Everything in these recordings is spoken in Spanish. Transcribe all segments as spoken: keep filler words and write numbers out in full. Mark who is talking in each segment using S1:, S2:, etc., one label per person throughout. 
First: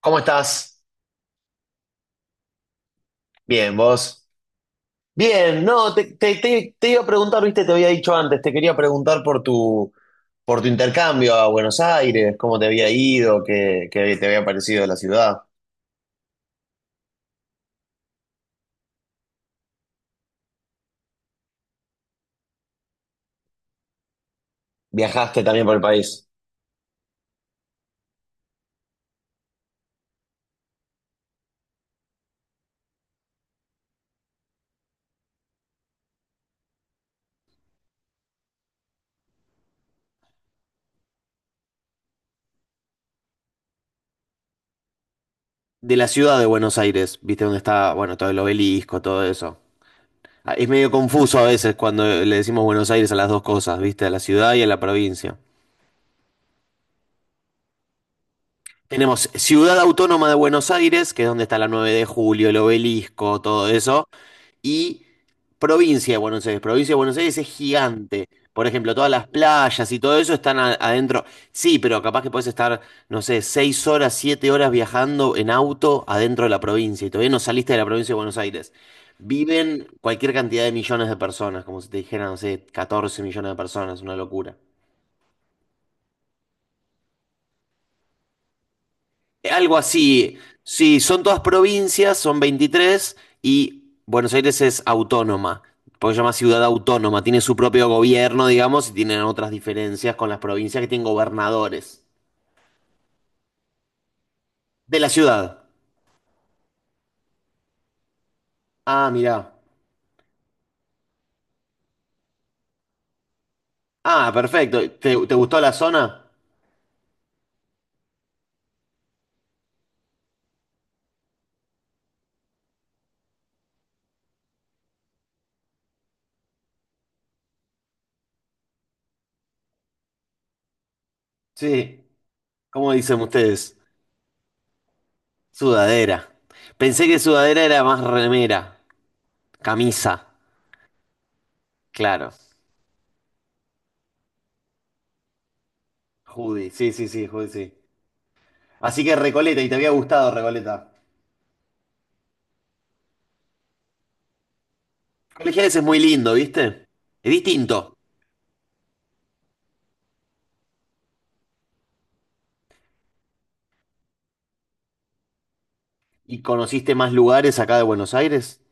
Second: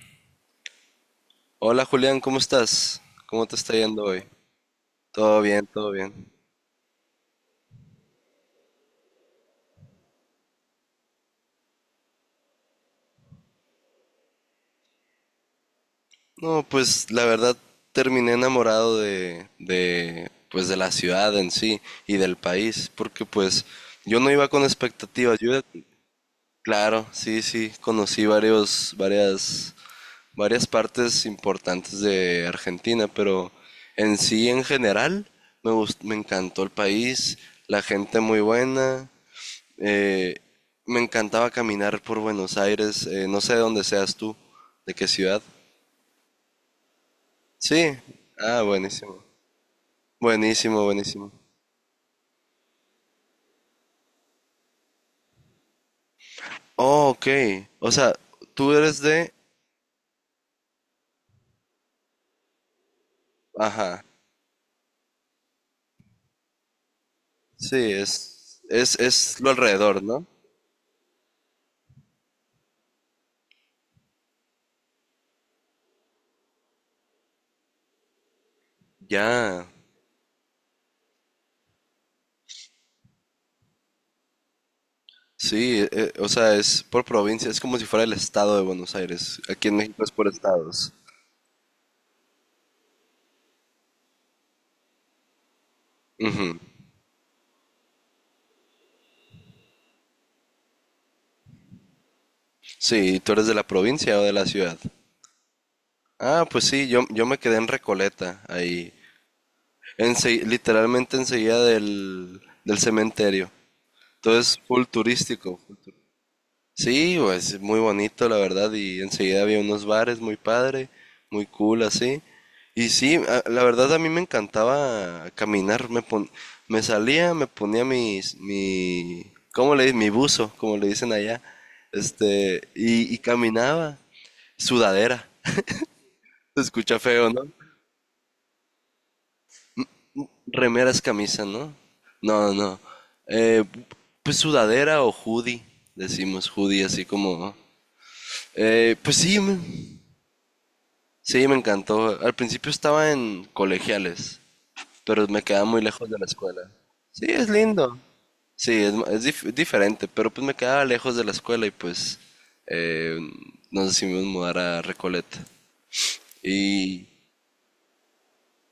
S1: ¿Cómo estás?
S2: Hola Julián, ¿cómo estás? ¿Cómo te está
S1: Bien,
S2: yendo hoy?
S1: vos.
S2: Todo
S1: Bien,
S2: bien, todo
S1: no, te,
S2: bien.
S1: te- te- te iba a preguntar, viste, te había dicho antes, te quería preguntar por tu, por tu intercambio a Buenos Aires, cómo te había ido, qué, qué te había parecido la ciudad.
S2: No, pues la verdad terminé enamorado de, de, pues de la ciudad en sí y del país, porque pues yo no iba con expectativas.
S1: ¿Viajaste
S2: Yo, iba-
S1: también por el país?
S2: claro, sí, sí, conocí varios, varias, varias partes importantes de Argentina, pero en sí, en general, me gust- me encantó el país, la gente muy buena. Eh, Me encantaba caminar por Buenos Aires, eh, no sé de dónde seas tú, de qué ciudad.
S1: De la ciudad de Buenos Aires, viste dónde está,
S2: Sí,
S1: bueno, todo el
S2: ah,
S1: obelisco,
S2: buenísimo.
S1: todo eso. Ah, es
S2: Buenísimo,
S1: medio
S2: buenísimo.
S1: confuso a veces cuando le decimos Buenos Aires a las dos cosas, viste, a la ciudad y a la provincia.
S2: Oh, ok. O sea, tú eres
S1: Tenemos
S2: de...
S1: Ciudad Autónoma de Buenos Aires, que es donde está la nueve de Julio, el obelisco, todo
S2: Ajá.
S1: eso. Y provincia de Buenos Aires. Provincia de Buenos Aires es
S2: Sí,
S1: gigante.
S2: es,
S1: Por ejemplo,
S2: es,
S1: todas las
S2: es lo
S1: playas y
S2: alrededor,
S1: todo
S2: ¿no?
S1: eso están a- adentro. Sí, pero capaz que puedes estar, no sé, seis horas, siete horas viajando en auto adentro de la provincia y todavía no saliste de la provincia de Buenos Aires.
S2: Ya.
S1: Viven cualquier cantidad de millones de personas, como si te dijera, no sé, catorce millones de personas, una locura.
S2: Sí, eh, o sea, es por provincia, es como si fuera el estado de Buenos Aires.
S1: Eh,
S2: Aquí
S1: Algo
S2: en México es por
S1: así.
S2: estados.
S1: Sí, son todas provincias, son veintitrés y Buenos Aires es autónoma, porque se llama
S2: Ujú.
S1: ciudad autónoma, tiene su propio gobierno, digamos, y tienen otras diferencias con las provincias que tienen gobernadores
S2: Sí, ¿y ¿tú eres de la provincia o de la ciudad?
S1: de la ciudad.
S2: Ah, pues sí, yo, yo me quedé en Recoleta, ahí.
S1: Ah, mirá.
S2: Ense Literalmente enseguida del, del cementerio.
S1: Ah,
S2: Entonces,
S1: perfecto.
S2: full
S1: ¿Te, te gustó
S2: turístico.
S1: la zona?
S2: Sí, pues muy bonito, la verdad. Y enseguida había unos bares muy padre, muy cool así. Y sí, a- la verdad a mí me encantaba caminar. Me, pon- me salía, me ponía mis, mi, ¿cómo le dicen? Mi buzo, como le dicen allá.
S1: Sí.
S2: Este,
S1: ¿Cómo
S2: y, y
S1: dicen ustedes?
S2: caminaba. Sudadera.
S1: Sudadera.
S2: Se escucha
S1: Pensé que
S2: feo, ¿no?
S1: sudadera era más remera, camisa.
S2: Remeras, camisa, ¿no?
S1: Claro.
S2: No, no. Eh, pues sudadera o hoodie, decimos
S1: Judy,
S2: hoodie,
S1: sí,
S2: así
S1: sí, sí,
S2: como...
S1: Judy,
S2: ¿no?
S1: sí.
S2: Eh,
S1: Así que
S2: pues sí, me-
S1: Recoleta, y te había gustado Recoleta.
S2: sí, me encantó. Al principio estaba en colegiales, pero me quedaba
S1: Colegiales es
S2: muy
S1: muy
S2: lejos de la
S1: lindo,
S2: escuela.
S1: ¿viste?
S2: Sí,
S1: Es
S2: es
S1: distinto.
S2: lindo. Sí, es, ma- es dif- diferente, pero pues me quedaba lejos de la escuela y pues eh, nos decidimos mudar a Recoleta.
S1: ¿Y conociste
S2: Y
S1: más lugares acá de Buenos Aires?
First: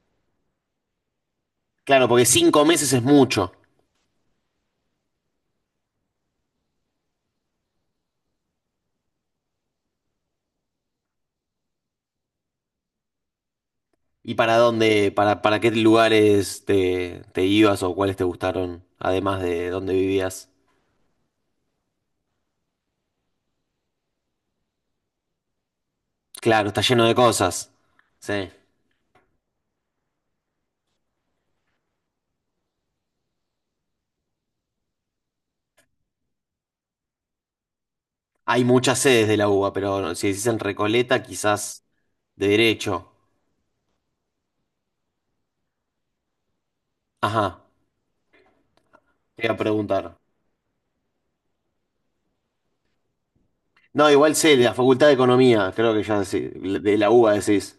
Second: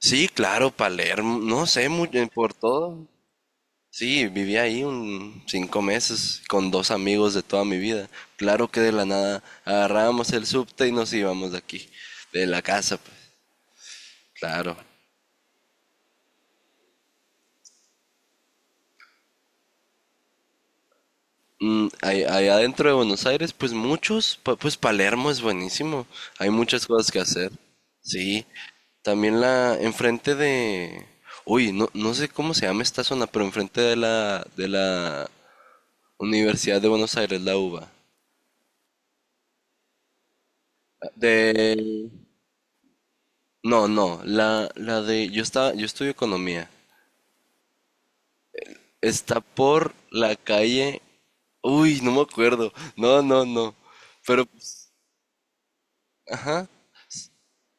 S2: sí, claro, Palermo, no sé, mu-
S1: Claro, porque
S2: eh, por
S1: cinco meses es
S2: todo.
S1: mucho.
S2: Sí, viví ahí un cinco meses con dos amigos de toda mi vida. Claro que de la nada agarrábamos el subte y nos íbamos de aquí, de la casa, pues,
S1: ¿Y para
S2: claro.
S1: dónde, para, para qué lugares te, te ibas o cuáles te gustaron, además de dónde vivías?
S2: Mm, ahí- allá adentro de Buenos Aires, pues muchos, pa- pues Palermo es buenísimo. Hay
S1: Claro, está
S2: muchas
S1: lleno
S2: cosas
S1: de
S2: que hacer.
S1: cosas.
S2: Sí,
S1: Sí.
S2: también la, enfrente de, uy, no, no sé cómo se llama esta zona, pero enfrente de la, de la Universidad de Buenos Aires, la UBA.
S1: Hay muchas sedes de la UBA, pero si decís en Recoleta,
S2: De,
S1: quizás de derecho.
S2: No, no, la, la de, yo estaba, yo estudio economía.
S1: Ajá,
S2: Está
S1: te iba a
S2: por
S1: preguntar.
S2: la calle, uy, no me acuerdo. No, no, no.
S1: No, igual
S2: Pero,
S1: sé, de la
S2: pues,
S1: Facultad de Economía, creo que ya decí-
S2: ajá.
S1: de la UBA decís.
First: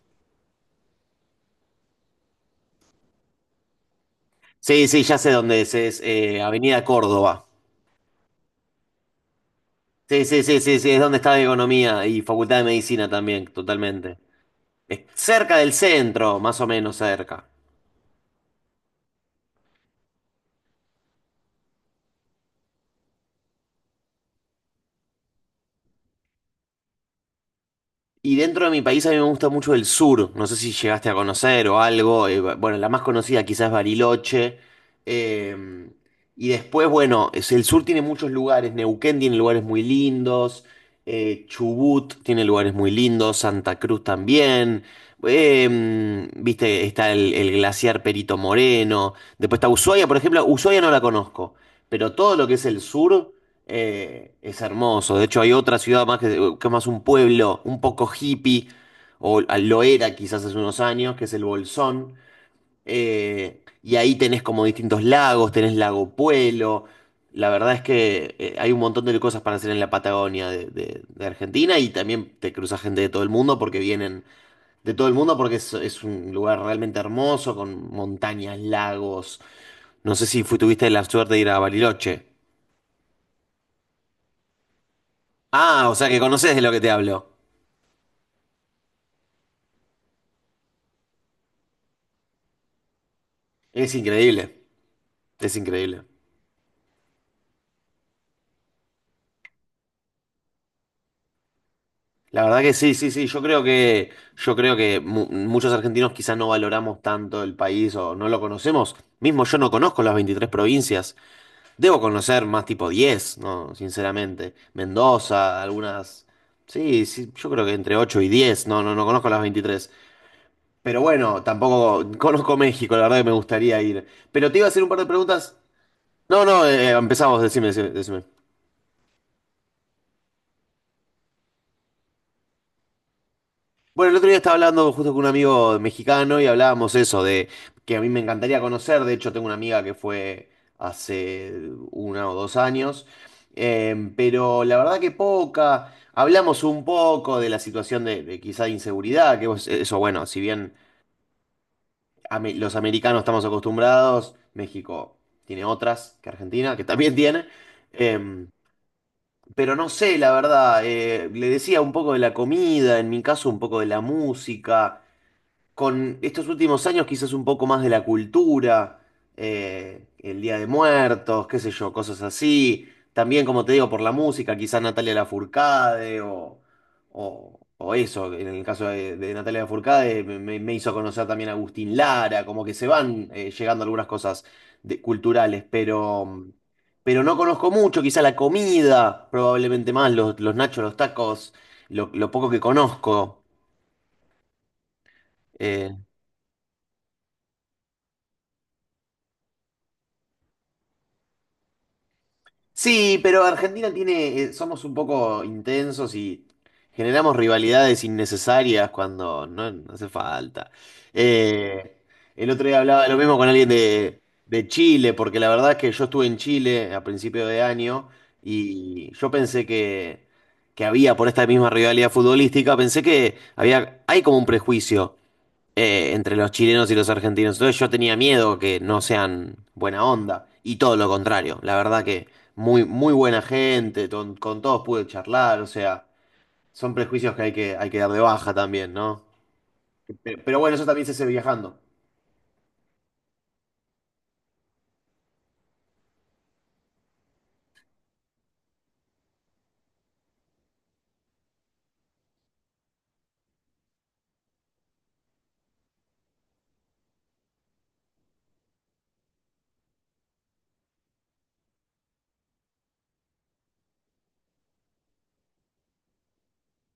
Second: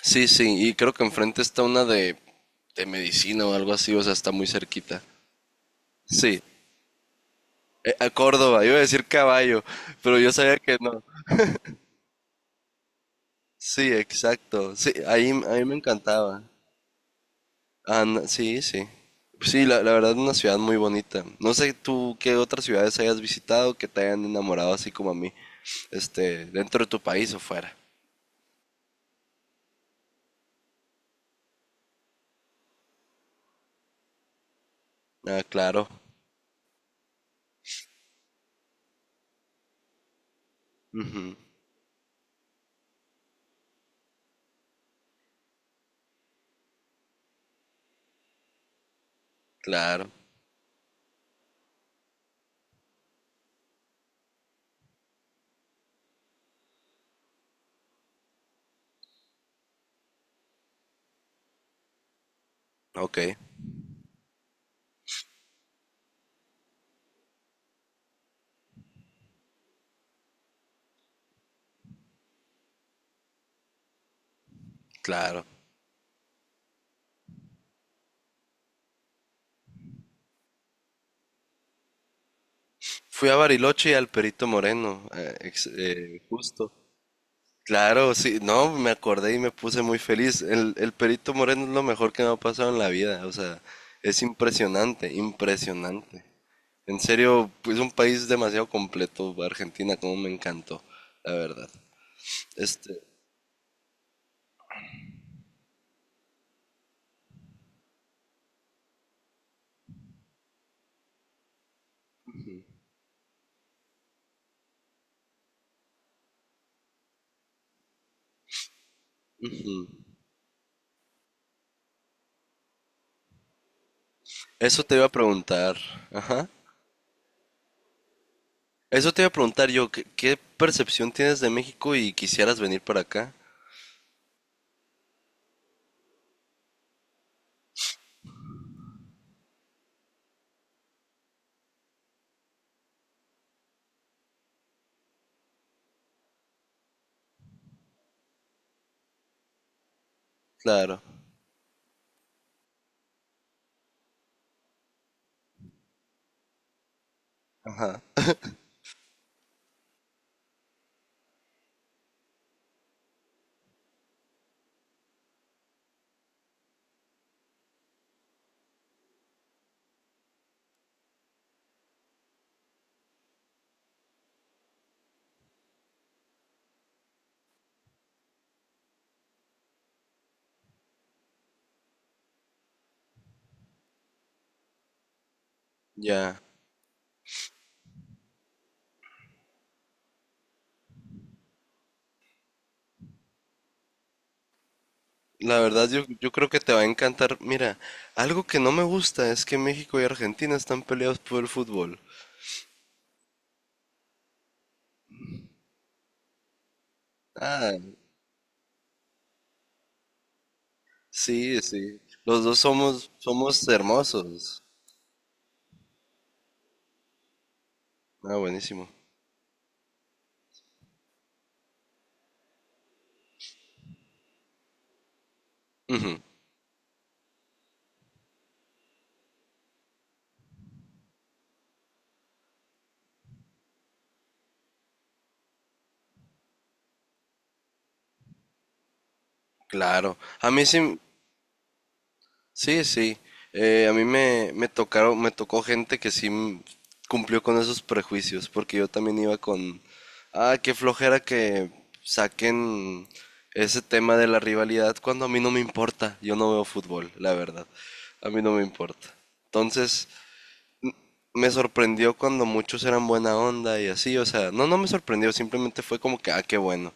S2: Sí, sí, y creo que enfrente está una de, de medicina o algo así, o sea, está muy
S1: Sí,
S2: cerquita.
S1: sí, ya sé dónde es, es
S2: Sí,
S1: eh, Avenida Córdoba.
S2: eh, a Córdoba, iba a decir caballo, pero
S1: Sí,
S2: yo
S1: sí,
S2: sabía
S1: sí,
S2: que
S1: sí, sí, es
S2: no.
S1: donde está Economía y Facultad de Medicina también,
S2: Sí,
S1: totalmente.
S2: exacto. Sí,
S1: Es
S2: ahí, a
S1: cerca
S2: mí
S1: del
S2: me
S1: centro,
S2: encantaba.
S1: más o menos cerca.
S2: Ana- sí, sí. Sí, la, la verdad es una ciudad muy bonita. No sé tú qué otras ciudades hayas visitado que te hayan enamorado así como a mí, este, dentro de tu país o fuera.
S1: Y dentro de mi país a mí me gusta mucho el sur. No sé si llegaste a conocer o algo. Eh, ba- bueno, la más conocida quizás es Bariloche.
S2: Ah,
S1: eh,
S2: claro.
S1: y después, bueno, es- el sur tiene muchos lugares. Neuquén tiene lugares muy lindos.
S2: Ujú,
S1: eh, Chubut tiene lugares muy lindos. Santa Cruz también. Eh, viste, está el, el glaciar Perito Moreno. Después está Ushuaia,
S2: claro.
S1: por ejemplo. Ushuaia no la conozco. Pero todo lo que es el sur. Eh, es hermoso. De hecho, hay otra ciudad más que, que es más un pueblo, un poco hippie, o lo era quizás hace unos años, que es el Bolsón.
S2: Ok,
S1: Eh, y ahí tenés como distintos lagos, tenés Lago Puelo. La verdad es que eh, hay un montón de cosas para hacer en la Patagonia de, de- de Argentina y también te cruzas gente de todo el mundo porque vienen de todo el mundo
S2: claro.
S1: porque es, es un lugar realmente hermoso con montañas, lagos. No sé si fu- tuviste la suerte de ir a Bariloche.
S2: Fui a Bariloche y al Perito Moreno, eh, ex-
S1: Ah, o sea que
S2: eh,
S1: conoces de lo
S2: justo.
S1: que te hablo.
S2: Claro, sí, no, me acordé y me puse muy feliz. El, el Perito Moreno es lo mejor que me ha pasado en la vida, o sea,
S1: Es
S2: es
S1: increíble,
S2: impresionante,
S1: es increíble.
S2: impresionante. En serio, es un país demasiado completo, Argentina, como me encantó, la verdad.
S1: La verdad que
S2: Este,
S1: sí, sí, sí. Yo creo que, yo creo que mu- muchos argentinos quizás no valoramos tanto el país o no lo conocemos. Mismo yo no conozco las veintitrés provincias. Debo conocer más tipo diez, ¿no? Sinceramente. Mendoza, algunas. Sí, sí, yo creo que entre ocho y diez. No, no, no conozco las veintitrés. Pero bueno, tampoco conozco México, la verdad que me gustaría ir. Pero te iba a hacer
S2: eso
S1: un
S2: te
S1: par
S2: iba
S1: de
S2: a
S1: preguntas.
S2: preguntar,
S1: No,
S2: ajá.
S1: no, eh, empezamos, decime, decime, decime.
S2: Eso te iba a preguntar yo, ¿qué, qué percepción tienes de México y quisieras venir para acá?
S1: Bueno, el otro día estaba hablando justo con un amigo mexicano y hablábamos eso de que a mí me encantaría conocer. De hecho, tengo una amiga que fue hace una o dos años, eh, pero la verdad que poca. Hablamos un poco de la situación de, de quizá de inseguridad, que vos- eh, eso, bueno, si bien
S2: Claro,
S1: ame- los americanos estamos acostumbrados, México tiene otras que Argentina, que también tiene.
S2: ajá,
S1: em, pero no sé, la verdad, eh, le decía un poco de la comida, en mi caso un poco de la música con estos últimos años quizás un poco más de la cultura, eh, el Día de Muertos, qué sé yo, cosas así. También, como te digo, por la música, quizás Natalia Lafourcade o, o, o eso, en el caso de, de Natalia Lafourcade me, me- me hizo conocer también a Agustín Lara, como que se van eh, llegando algunas cosas de- culturales,
S2: ya.
S1: pero, pero no conozco mucho, quizá la comida, probablemente más, los, los nachos, los tacos, lo, lo poco que conozco.
S2: La verdad,
S1: eh,
S2: yo, yo creo que te va a encantar. Mira, algo que no me gusta es que México y Argentina están peleados por el fútbol.
S1: Sí, pero Argentina tiene, eh, somos un poco intensos y generamos
S2: Ah,
S1: rivalidades innecesarias cuando no, no hace falta.
S2: sí, sí.
S1: Eh,
S2: Los
S1: el
S2: dos
S1: otro día hablaba
S2: somos,
S1: lo mismo con
S2: somos
S1: alguien de,
S2: hermosos.
S1: de Chile, porque la verdad es que yo estuve en Chile a principio de año
S2: Ah, buenísimo.
S1: y yo pensé que, que había, por esta misma rivalidad futbolística, pensé que había, hay como un prejuicio eh,
S2: Ujú,
S1: entre los chilenos y los argentinos. Entonces yo tenía miedo que no sean buena onda. Y todo lo contrario. La verdad que muy, muy buena gente, ton- con, todos pude charlar. O sea, son prejuicios que hay que, hay que dar de baja también, ¿no?
S2: claro.
S1: Pero,
S2: A
S1: pero
S2: mí
S1: bueno, eso
S2: sí,
S1: también se hace viajando.
S2: sí, sí. Eh, a mí me, me tocaron, me tocó gente que sí m- cumplió con esos prejuicios, porque yo también iba con, ah, qué flojera que saquen ese tema de la rivalidad cuando a mí no me importa. Yo no veo fútbol, la verdad. A mí no me importa. Entonces, me sorprendió cuando muchos eran buena onda y así, o sea, no, no me sorprendió, simplemente fue como que, ah, qué bueno.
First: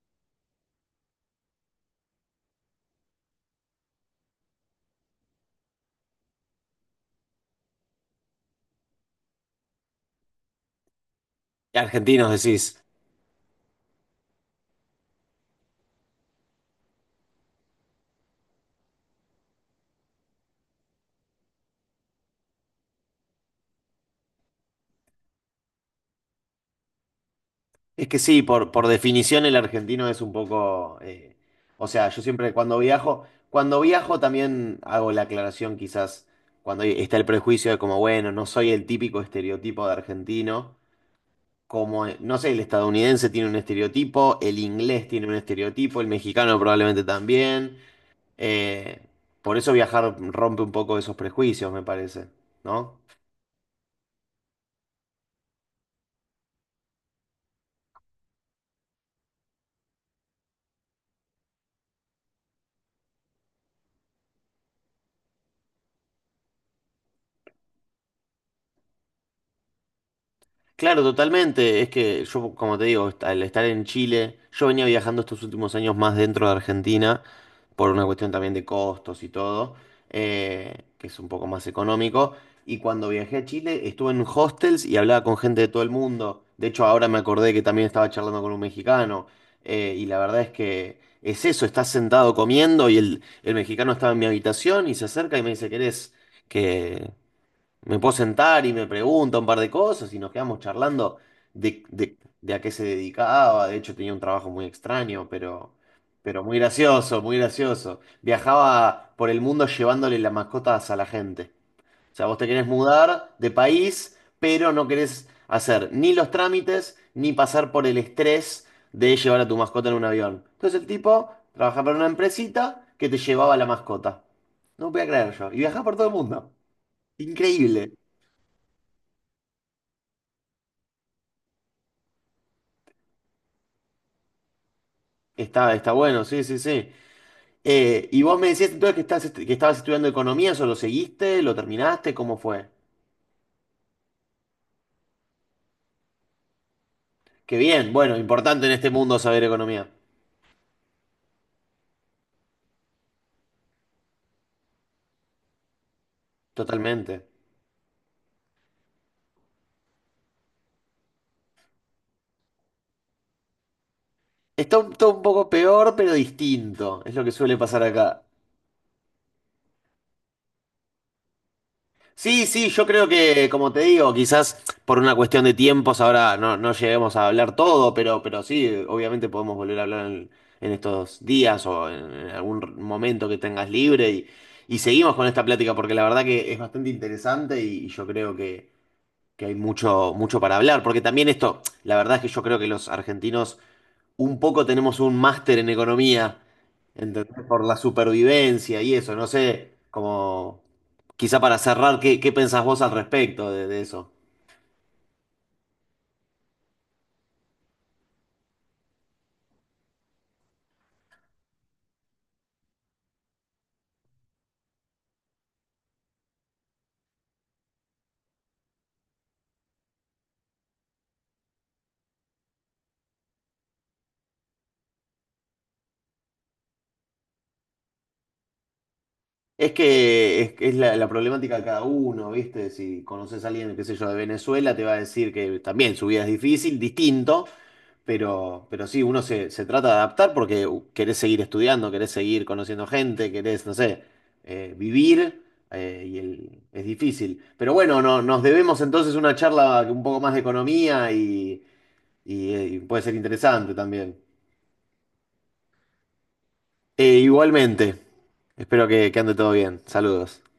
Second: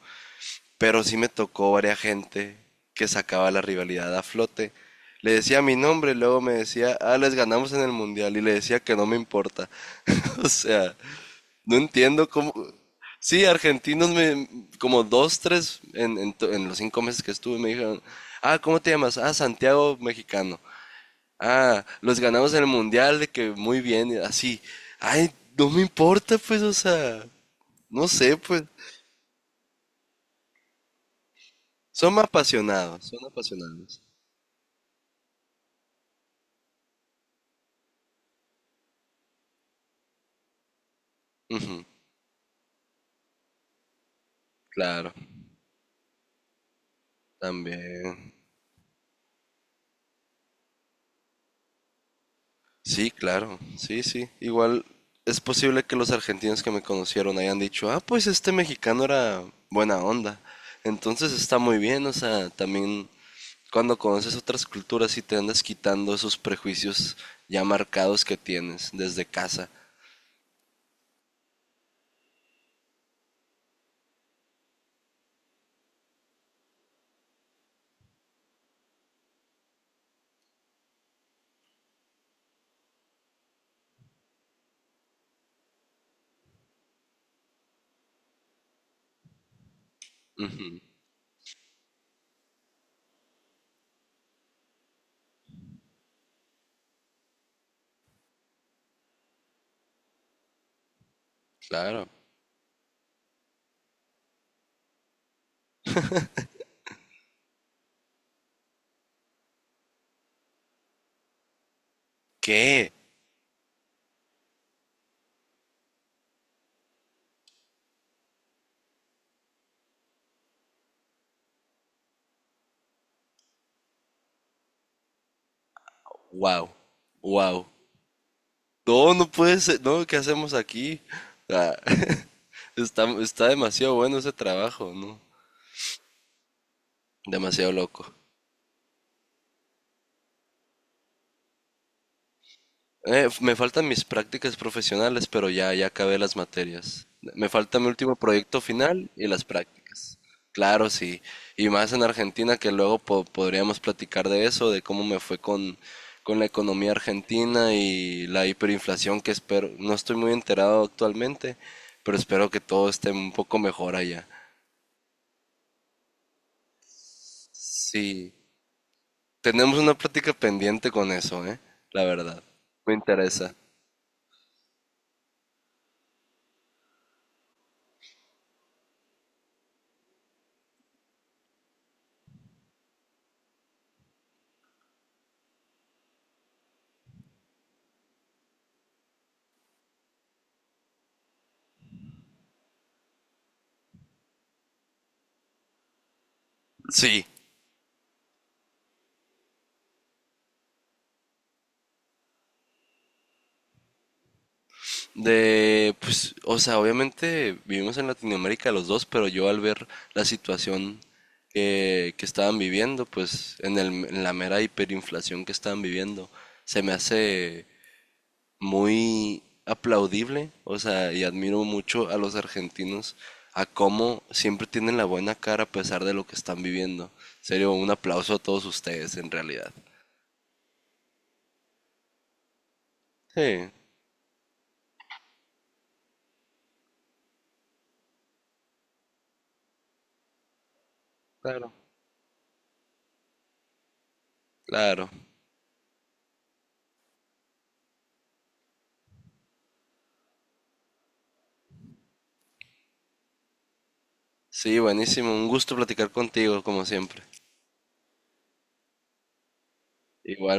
S2: Pero sí me tocó varias gente que sacaba la rivalidad a flote. Le decía mi nombre, luego me decía, ah, les ganamos en el mundial, y le decía que no me importa. O sea, no entiendo
S1: Argentinos
S2: cómo.
S1: decís.
S2: Sí, argentinos me, como dos, tres, en, en to- en los cinco meses que estuve, me dijeron, ah, ¿cómo te llamas? Ah, Santiago Mexicano. Ah, los ganamos en el mundial, de que muy bien, y así. Ay, no me importa, pues, o sea,
S1: Es
S2: no
S1: que
S2: sé,
S1: sí,
S2: pues.
S1: por, por definición el argentino es un poco, eh, o sea,
S2: Son
S1: yo siempre cuando
S2: apasionados, son
S1: viajo, cuando
S2: apasionados.
S1: viajo también hago la aclaración quizás cuando está el prejuicio de como, bueno, no soy el típico estereotipo de argentino.
S2: Ujú.
S1: Como, eh, no sé, el estadounidense tiene un estereotipo, el inglés
S2: Claro,
S1: tiene un estereotipo, el mexicano probablemente también.
S2: también.
S1: Eh, por eso viajar rompe un poco esos prejuicios, me parece, ¿no?
S2: Sí, claro, sí, sí. Igual es posible que los argentinos que me conocieron hayan dicho, ah, pues este mexicano era buena onda. Entonces está muy bien, o sea, también cuando conoces otras culturas y te andas quitando esos prejuicios ya marcados que tienes desde casa.
S1: Claro, totalmente. Es que yo, como te digo, est- al estar en Chile, yo venía viajando estos últimos años más dentro de Argentina, por una cuestión también de costos y todo, eh, que es un poco más económico. Y cuando viajé a Chile, estuve en hostels y hablaba con gente de todo el mundo. De hecho, ahora me acordé que también estaba charlando con un mexicano. Eh, y la verdad es
S2: Ujú,
S1: que es eso, estás sentado comiendo y el, el mexicano estaba en mi habitación y se acerca y me dice, ¿querés que me puedo sentar? Y me pregunta un par de cosas y nos quedamos charlando de,
S2: claro.
S1: de- de a qué se dedicaba. De hecho, tenía un trabajo muy extraño, pero, pero muy gracioso, muy gracioso. Viajaba por el mundo llevándole las mascotas a la gente. O sea, vos te querés
S2: ¿Qué?
S1: mudar de país, pero no querés hacer ni los trámites ni pasar por el estrés de llevar a tu mascota en un avión. Entonces el tipo trabajaba para una empresita que te llevaba la mascota. No podía creer yo. Y viajaba por todo el mundo.
S2: Wow, wow.
S1: Increíble.
S2: No, no puede ser, no, ¿qué hacemos aquí? Ah, está, está demasiado bueno ese trabajo, ¿no?
S1: Está, está bueno, sí, sí, sí.
S2: Demasiado
S1: Eh,
S2: loco.
S1: y vos me decías entonces que, estás, est- que estabas estudiando economía, ¿eso lo seguiste? ¿Lo terminaste? ¿Cómo fue?
S2: Eh, me faltan mis prácticas profesionales, pero ya, ya acabé las materias. Me
S1: Qué
S2: falta mi
S1: bien,
S2: último
S1: bueno,
S2: proyecto
S1: importante en este
S2: final
S1: mundo
S2: y
S1: saber
S2: las
S1: economía.
S2: prácticas. Claro, sí. Y más en Argentina, que luego po- podríamos platicar de eso, de cómo me fue con, con la economía
S1: Totalmente.
S2: argentina y la hiperinflación que espero. No estoy muy enterado actualmente, pero espero que todo esté un poco mejor allá.
S1: Está un, todo un poco peor, pero distinto. Es lo que suele pasar acá.
S2: Sí, tenemos una plática pendiente con eso, ¿eh? La verdad.
S1: Sí, sí, yo
S2: Me
S1: creo que,
S2: interesa.
S1: como te digo, quizás por una cuestión de tiempos ahora no, no lleguemos a hablar todo, pero, pero sí, obviamente podemos volver a hablar en, en estos días o en, en algún momento que tengas libre y, y seguimos con esta plática porque la verdad que es bastante interesante y, y yo creo que, que hay mucho, mucho para hablar, porque también esto, la verdad es que yo creo que los argentinos un poco tenemos un máster en economía,
S2: Sí.
S1: ¿entendés? Por la supervivencia y eso, no sé, como quizá para cerrar, ¿qué, qué pensás vos al respecto de, de eso?
S2: De, pues, o sea, obviamente vivimos en Latinoamérica los dos, pero yo al ver la situación que, que estaban viviendo, pues, en el, en la mera hiperinflación que estaban viviendo, se me hace muy aplaudible, o sea, y admiro mucho a los argentinos, a cómo siempre tienen la buena cara a pesar de lo que están viviendo. En serio, un aplauso a todos ustedes, en realidad.
S1: Es que es, es la, la problemática de cada uno, ¿viste? Si conoces a
S2: Sí,
S1: alguien, qué sé yo, de Venezuela, te va a decir que también su vida es difícil, distinto, Pero, pero sí, uno se, se trata de adaptar porque u, querés seguir
S2: claro.
S1: estudiando, querés seguir conociendo gente, querés, no sé, eh,
S2: Claro.
S1: vivir, eh, y el- es difícil. Pero bueno, no, nos debemos entonces una charla un poco más de economía y, y, eh, y puede ser interesante también.
S2: Sí, buenísimo, un gusto platicar contigo, como
S1: Eh,
S2: siempre.
S1: igualmente, espero que, que ande todo bien. Saludos.
S2: Igual.